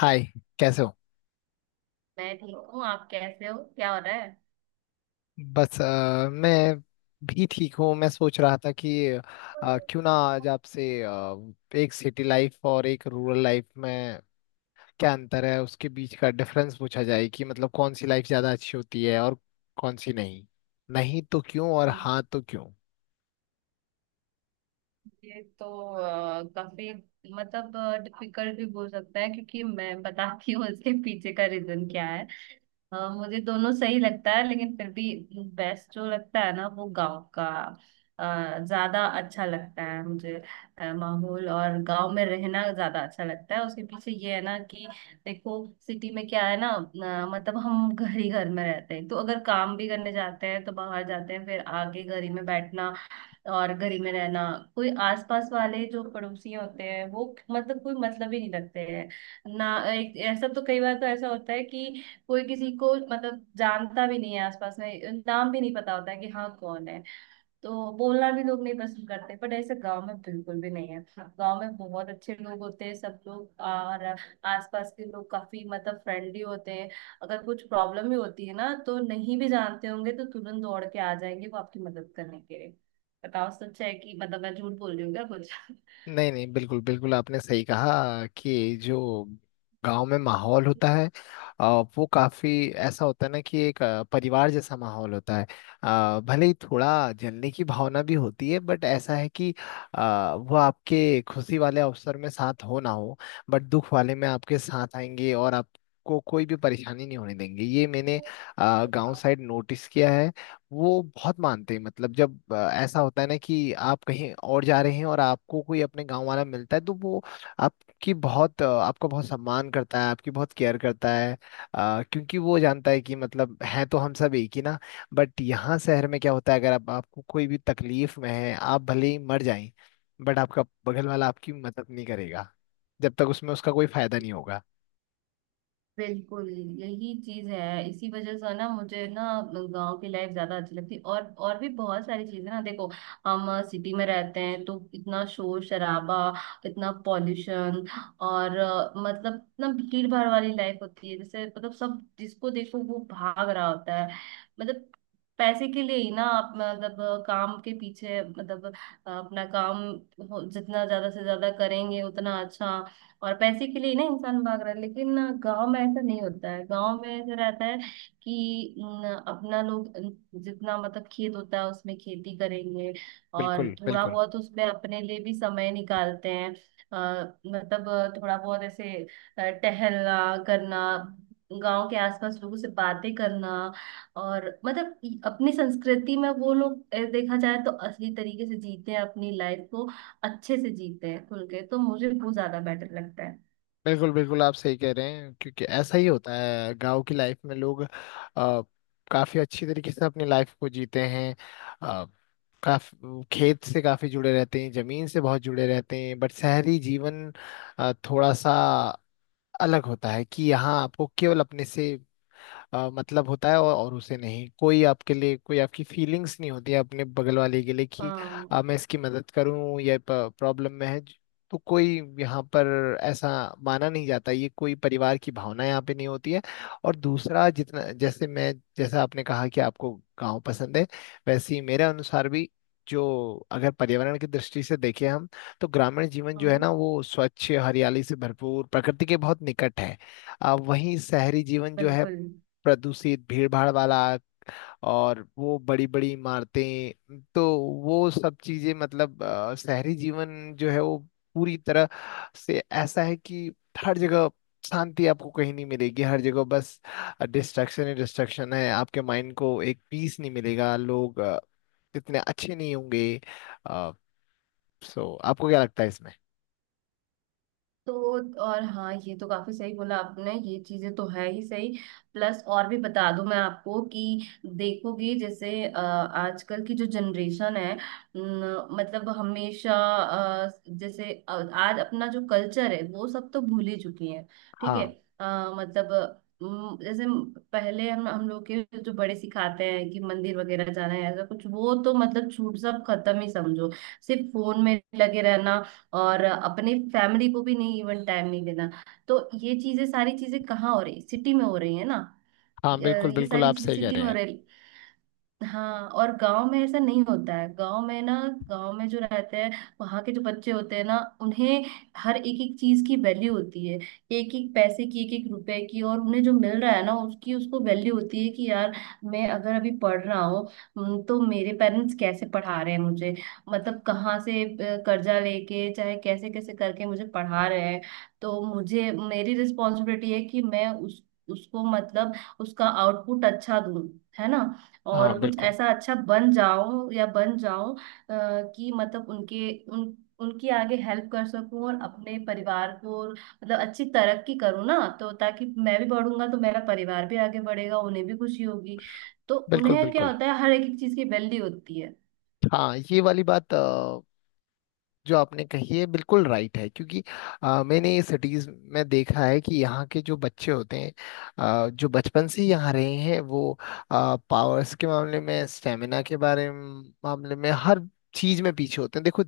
हाय। कैसे हो? मैं ठीक हूँ। आप कैसे हो? क्या हो रहा है? बस मैं भी ठीक हूँ। मैं सोच रहा था कि क्यों ना आज आपसे एक सिटी लाइफ और एक रूरल लाइफ में क्या अंतर है, उसके बीच का डिफरेंस पूछा जाए कि मतलब कौन सी लाइफ ज़्यादा अच्छी होती है और कौन सी नहीं। नहीं तो क्यों और हम्म, हाँ तो क्यों। ये तो काफी मतलब डिफिकल्ट भी बोल सकता है, क्योंकि मैं बताती हूँ इसके पीछे का रीजन क्या है। हाँ, मुझे दोनों सही लगता है, लेकिन फिर भी बेस्ट जो लगता है ना वो गांव का ज्यादा अच्छा लगता है मुझे। माहौल और गांव में रहना ज्यादा अच्छा लगता है। उसके पीछे ये है ना कि देखो, सिटी में क्या है ना, मतलब हम घर ही घर में रहते हैं, तो अगर काम भी करने जाते हैं तो बाहर जाते हैं, फिर आके घर ही में बैठना और घर ही में रहना। कोई आसपास वाले जो पड़ोसी होते हैं वो मतलब कोई मतलब ही नहीं रखते हैं ना। एक ऐसा तो कई बार तो ऐसा होता है कि कोई किसी को मतलब जानता भी नहीं है, आसपास में नाम भी नहीं पता होता है कि हाँ कौन है। तो बोलना भी लोग नहीं पसंद करते, बट ऐसे गांव में बिल्कुल भी नहीं है। गांव में बहुत अच्छे लोग होते हैं सब लोग, और आसपास के लोग काफी मतलब फ्रेंडली होते हैं। अगर कुछ प्रॉब्लम भी होती है ना, तो नहीं भी जानते होंगे तो तुरंत दौड़ के आ जाएंगे वो आपकी मदद करने के लिए। बताओ, सच है कि मतलब मैं झूठ बोल रही हूँ क्या कुछ? नहीं नहीं, बिल्कुल बिल्कुल, आपने सही कहा कि जो गांव में माहौल होता है अ, वो काफी ऐसा होता है ना कि एक परिवार जैसा माहौल होता है। भले ही थोड़ा जलने की भावना भी होती है बट ऐसा है कि वो आपके खुशी वाले अवसर में साथ हो ना हो बट दुख वाले में आपके साथ आएंगे और आपको कोई भी परेशानी नहीं होने देंगे। ये मैंने गांव साइड नोटिस किया है। वो बहुत मानते हैं, मतलब जब ऐसा होता है ना कि आप कहीं और जा रहे हैं और आपको कोई अपने गांव वाला मिलता है तो वो आपका बहुत सम्मान करता है, आपकी बहुत केयर करता है। क्योंकि वो जानता है कि मतलब है तो हम सब एक ही ना। बट यहाँ शहर में क्या होता है, अगर आप आपको कोई भी तकलीफ में है आप भले ही मर जाएं बट आपका बगल वाला आपकी मदद नहीं करेगा जब तक उसमें उसका कोई फायदा नहीं होगा। बिल्कुल, यही चीज है। इसी वजह से ना मुझे ना गांव की लाइफ ज्यादा अच्छी लगती। और भी बहुत सारी चीजें ना, देखो, हम सिटी में रहते हैं तो इतना शोर शराबा, इतना पॉल्यूशन, और मतलब इतना भीड़ भाड़ वाली लाइफ होती है। जैसे मतलब सब, जिसको देखो वो भाग रहा होता है मतलब पैसे के लिए ही ना। आप मतलब काम के पीछे मतलब अपना काम जितना ज्यादा से ज्यादा करेंगे उतना अच्छा। और पैसे के लिए ना इंसान भाग रहा है, लेकिन गांव में ऐसा नहीं होता है। गांव में ऐसा रहता है कि न, अपना लोग न, जितना मतलब खेत होता है उसमें खेती करेंगे और बिल्कुल थोड़ा बिल्कुल। बहुत उसमें अपने लिए भी समय निकालते हैं। मतलब थोड़ा बहुत ऐसे टहलना करना, गांव के आसपास लोगों से बातें करना। और मतलब अपनी संस्कृति में वो लोग देखा जाए तो असली तरीके से जीते हैं अपनी लाइफ को, अच्छे से जीते हैं, खुल के। तो मुझे वो ज्यादा बेटर लगता है। बिल्कुल बिल्कुल, आप सही कह रहे हैं, क्योंकि ऐसा ही होता है गांव की लाइफ में लोग काफी अच्छी तरीके से अपनी लाइफ को जीते हैं, अ, काफी खेत से काफी जुड़े रहते हैं, जमीन से बहुत जुड़े रहते हैं। बट शहरी जीवन थोड़ा सा अलग होता है कि यहाँ आपको केवल अपने से मतलब होता है और उसे नहीं, कोई आपके लिए कोई आपकी फीलिंग्स नहीं होती है अपने बगल वाले के लिए कि हाँ, मैं इसकी मदद करूं या प्रॉब्लम में है तो कोई यहाँ पर ऐसा माना नहीं जाता, ये कोई परिवार की भावना यहाँ पे नहीं होती है। और दूसरा, जितना जैसे मैं जैसा आपने कहा कि आपको गांव पसंद है, वैसे ही मेरे अनुसार भी, जो अगर पर्यावरण की दृष्टि से देखें हम तो ग्रामीण जीवन जो है हाँ, ना वो स्वच्छ, हरियाली से भरपूर, प्रकृति के बहुत निकट है। वहीं शहरी जीवन जो है बिल्कुल। प्रदूषित, भीड़भाड़ वाला, और वो बड़ी बड़ी इमारतें, तो वो सब चीजें, मतलब शहरी जीवन जो है वो पूरी तरह से ऐसा है कि हर जगह शांति आपको कहीं नहीं मिलेगी, हर जगह बस डिस्ट्रक्शन ही डिस्ट्रक्शन है। आपके माइंड को एक पीस नहीं मिलेगा, लोग इतने अच्छे नहीं होंगे। सो आपको क्या लगता है इसमें? तो और हाँ, ये तो काफी सही बोला आपने, ये चीजें तो है ही सही। प्लस और भी बता दूं मैं आपको कि देखोगे जैसे आजकल की जो जनरेशन है न, मतलब हमेशा जैसे आज अपना जो कल्चर है वो सब तो भूल ही चुकी है। ठीक है। हाँ। मतलब जैसे पहले हम लोग के जो बड़े सिखाते हैं कि मंदिर वगैरह जाना है, ऐसा कुछ वो तो मतलब छूट, सब खत्म ही समझो। सिर्फ फोन में लगे रहना और अपने फैमिली को भी नहीं, इवन टाइम नहीं देना। तो ये चीजें, सारी चीजें कहाँ हो रही? सिटी में हो रही है ना। हाँ बिल्कुल ये बिल्कुल, सारी आप चीजें सही कह सिटी रहे में हो हैं। रही। हाँ, और गांव में ऐसा नहीं होता है। गांव में ना, गांव में जो रहते हैं, वहां के जो बच्चे होते हैं ना, उन्हें हर एक एक चीज की वैल्यू होती है। एक एक पैसे की, एक एक रुपए की, और उन्हें जो मिल रहा है ना उसकी उसको वैल्यू होती है कि यार, मैं अगर अभी पढ़ रहा हूँ, तो मेरे पेरेंट्स कैसे पढ़ा रहे हैं मुझे, मतलब कहाँ से कर्जा लेके, चाहे कैसे कैसे करके मुझे पढ़ा रहे हैं। तो मुझे, मेरी रिस्पॉन्सिबिलिटी है कि मैं उस, उसको मतलब उसका आउटपुट अच्छा दूं, है ना। हाँ और कुछ बिल्कुल ऐसा अच्छा बन जाऊं या बन जाऊं कि मतलब उनके उन उनकी आगे हेल्प कर सकूं, और अपने परिवार को, और मतलब अच्छी तरक्की करूं ना, तो ताकि मैं भी बढ़ूंगा तो मेरा परिवार भी आगे बढ़ेगा, उन्हें भी खुशी होगी। तो बिल्कुल उन्हें क्या बिल्कुल। होता है, हर एक एक चीज की वैल्यू होती है। हाँ ये वाली बात जो आपने कही है बिल्कुल राइट है, क्योंकि मैंने ये सिटीज में देखा है कि यहाँ के जो बच्चे होते हैं, जो बचपन से ही यहाँ रहे हैं, वो पावर्स के मामले में, स्टेमिना के बारे में मामले में, हर चीज में पीछे होते हैं। देखो,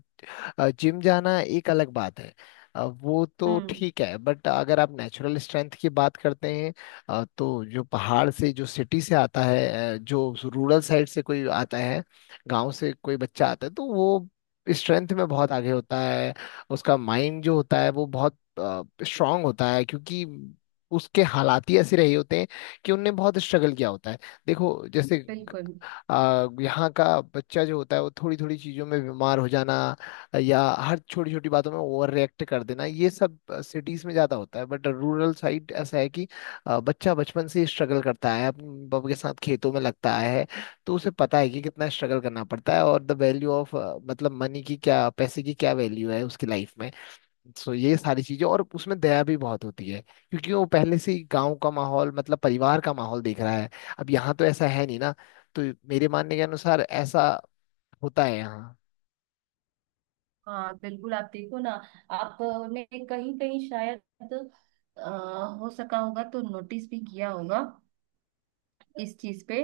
जिम जाना एक अलग बात है, वो तो हम्म, ठीक है, बट अगर आप नेचुरल स्ट्रेंथ की बात करते हैं, तो जो पहाड़ से जो सिटी से आता है, जो रूरल साइड से कोई आता है, गांव से कोई बच्चा आता है तो वो स्ट्रेंथ में बहुत आगे होता है। उसका माइंड जो होता है वो बहुत स्ट्रांग होता है, क्योंकि उसके हालात ही ऐसे रहे होते हैं कि उनने बहुत स्ट्रगल किया होता है। देखो जैसे, बिल्कुल। यहाँ का बच्चा जो होता है वो थोड़ी थोड़ी चीजों में बीमार हो जाना या हर छोटी छोटी बातों में ओवर रिएक्ट कर देना, ये सब सिटीज में ज्यादा होता है। बट रूरल साइड ऐसा है कि बच्चा बचपन से स्ट्रगल करता है, अपने बाप के साथ खेतों में लगता है, तो उसे पता है कि कितना स्ट्रगल करना पड़ता है और द वैल्यू ऑफ मतलब मनी की क्या, पैसे की क्या वैल्यू है उसकी लाइफ में। सो ये सारी चीजें, और उसमें दया भी बहुत होती है क्योंकि वो पहले से ही गांव का माहौल, मतलब परिवार का माहौल देख रहा है। अब यहाँ तो ऐसा है नहीं ना, तो मेरे मानने के अनुसार ऐसा होता है यहाँ। हाँ, बिल्कुल, आप देखो ना, आपने कहीं कहीं शायद अ, हो सका होगा तो नोटिस भी किया होगा इस चीज पे,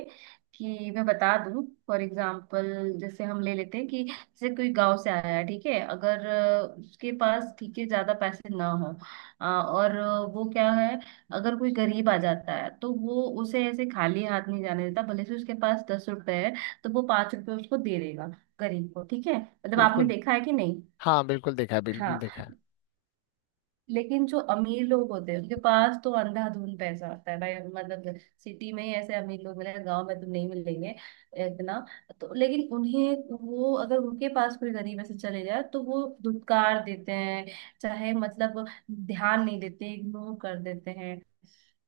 कि मैं बता दूं। फॉर एग्जाम्पल, जैसे हम ले लेते हैं कि जैसे कोई गांव से आया है, ठीक है, अगर उसके पास ठीक है ज्यादा पैसे ना हो, और वो क्या है, अगर कोई गरीब आ जाता है तो वो उसे ऐसे खाली हाथ नहीं जाने देता, भले से उसके पास 10 रुपए है तो वो 5 रुपए उसको दे देगा, गरीब को, ठीक है। मतलब आपने बिल्कुल। देखा है कि नहीं? हाँ बिल्कुल देखा है, बिल्कुल देखा हाँ। है। लेकिन जो अमीर लोग होते हैं उनके पास तो अंधाधुंध पैसा होता है भाई, मतलब सिटी में ही ऐसे अमीर लोग मिलेंगे, गांव में तो नहीं मिलेंगे इतना। तो लेकिन उन्हें वो, अगर उनके पास कोई गरीब ऐसे चले जाए तो वो धुतकार देते हैं, चाहे मतलब ध्यान नहीं देते, इग्नोर कर देते हैं।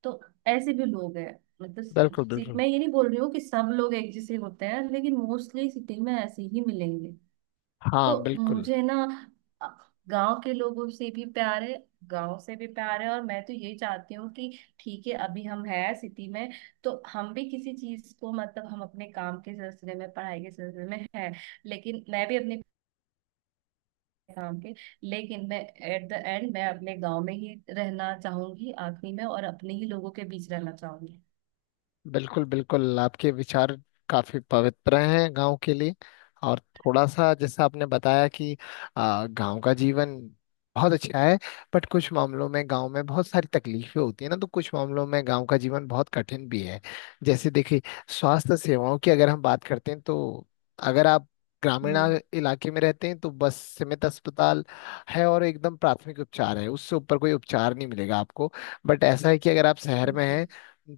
तो ऐसे भी लोग हैं मतलब। बिल्कुल सिटी बिल्कुल। मैं ये नहीं बोल रही हूँ कि सब लोग एक जैसे होते हैं, लेकिन मोस्टली सिटी में ऐसे ही मिलेंगे। हाँ तो बिल्कुल मुझे ना, गांव के लोगों से भी प्यार है, गांव से भी प्यार है, और मैं तो यही चाहती हूँ कि ठीक है, अभी हम है सिटी में तो हम भी किसी चीज को मतलब, हम अपने काम के सिलसिले में, पढ़ाई के सिलसिले में है, लेकिन मैं भी अपने काम के, लेकिन मैं एट द एंड, मैं अपने गांव में ही रहना चाहूंगी आखिरी में, और अपने ही लोगों के बीच रहना चाहूंगी। बिल्कुल। बिल्कुल, आपके विचार काफी पवित्र हैं गांव के लिए। और थोड़ा सा जैसा आपने बताया कि गांव का जीवन बहुत अच्छा है, बट कुछ मामलों में गांव में बहुत सारी तकलीफें होती है ना, तो कुछ मामलों में गांव का जीवन बहुत कठिन भी है। जैसे देखिए, स्वास्थ्य सेवाओं की अगर हम बात करते हैं तो अगर आप ग्रामीण हम्म, इलाके में रहते हैं तो बस सीमित अस्पताल है और एकदम प्राथमिक उपचार है, उससे ऊपर कोई उपचार नहीं मिलेगा आपको। बट ऐसा है कि अगर आप शहर में बिल्कुल। हैं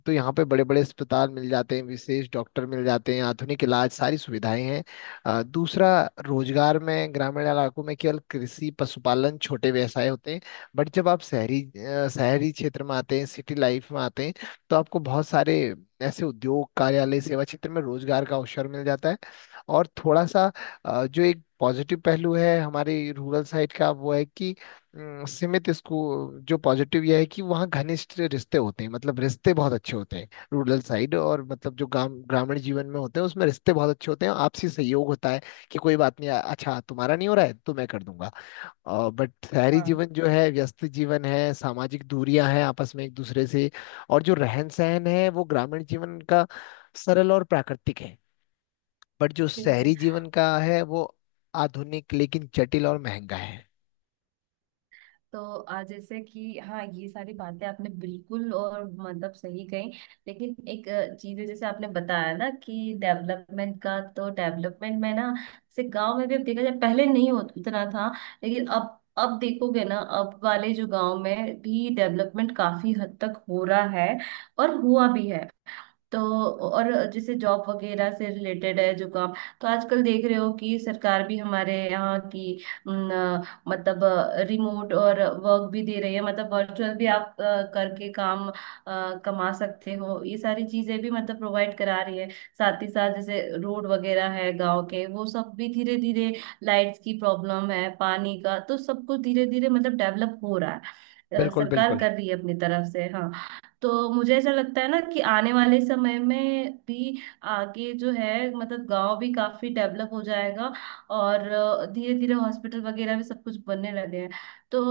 तो यहाँ पे बड़े बड़े अस्पताल मिल जाते हैं, विशेष डॉक्टर मिल जाते हैं, आधुनिक इलाज, सारी सुविधाएं हैं। दूसरा, रोजगार में ग्रामीण इलाकों में केवल कृषि, पशुपालन, छोटे व्यवसाय होते हैं। बट जब आप शहरी शहरी क्षेत्र में आते हैं, सिटी लाइफ में आते हैं, तो आपको बहुत सारे ऐसे उद्योग, कार्यालय, सेवा क्षेत्र में रोजगार का अवसर मिल जाता है। और थोड़ा सा जो एक पॉजिटिव पहलू है हमारे रूरल साइड का वो है कि सीमित इसको, जो पॉजिटिव यह है कि वहाँ घनिष्ठ रिश्ते होते हैं, मतलब रिश्ते बहुत अच्छे होते हैं रूरल साइड, और मतलब जो ग्राम ग्रामीण जीवन में होते हैं उसमें रिश्ते बहुत अच्छे होते हैं, आपसी सहयोग होता है कि कोई बात नहीं, अच्छा तुम्हारा नहीं हो रहा है तो मैं कर दूंगा। और बट शहरी हाँ, जीवन जो है व्यस्त जीवन है, सामाजिक दूरियां हैं आपस में एक दूसरे से। और जो रहन सहन है वो ग्रामीण जीवन का सरल और प्राकृतिक है, बट जो बिल्कुल। शहरी जीवन का है वो आधुनिक लेकिन जटिल और महंगा है। तो आज जैसे कि हाँ, ये सारी बातें आपने बिल्कुल और मतलब सही कही, लेकिन एक चीज है जैसे आपने बताया ना कि डेवलपमेंट का, तो डेवलपमेंट में ना, जैसे गांव में भी अब देखा जाए, पहले नहीं होता इतना था, लेकिन अब देखोगे ना, अब वाले जो गांव में भी डेवलपमेंट काफी हद तक हो रहा है, और हुआ भी है। तो और जैसे जॉब वगैरह से रिलेटेड है जो काम, तो आजकल देख रहे हो कि सरकार भी हमारे यहाँ की न, मतलब रिमोट और वर्क भी दे रही है, मतलब वर्चुअल भी आप करके काम कमा सकते हो, ये सारी चीजें भी मतलब प्रोवाइड करा रही है। साथ ही साथ जैसे रोड वगैरह है गांव के वो सब भी धीरे धीरे, लाइट्स की प्रॉब्लम है, पानी का, तो सब कुछ धीरे धीरे मतलब डेवलप हो रहा है, बिल्कुल सरकार बिल्कुल। कर रही है अपनी तरफ से। हाँ। तो मुझे ऐसा लगता है ना कि आने वाले समय में भी आगे जो है मतलब गांव भी काफी डेवलप हो जाएगा, और धीरे धीरे हॉस्पिटल वगैरह भी सब कुछ बनने लगे हैं। तो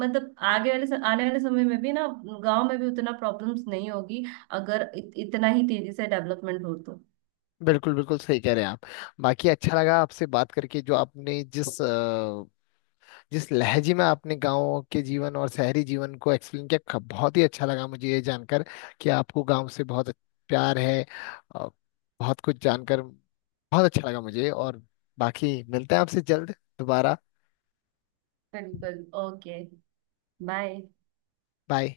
मतलब आगे वाले आने वाले समय में भी ना गांव में भी उतना प्रॉब्लम्स नहीं होगी, अगर इतना ही तेजी से डेवलपमेंट हो तो। बिल्कुल बिल्कुल, सही कह रहे हैं आप। बाकी अच्छा लगा आपसे बात करके, जो आपने जिस जिस लहजे में आपने गांव के जीवन और शहरी जीवन को एक्सप्लेन किया, बहुत ही अच्छा लगा मुझे ये जानकर कि आपको गांव से बहुत प्यार है। अ, बहुत कुछ जानकर बहुत अच्छा लगा मुझे, और बाकी मिलते हैं आपसे जल्द दोबारा। बिल्कुल, ओके। बाय। बाय।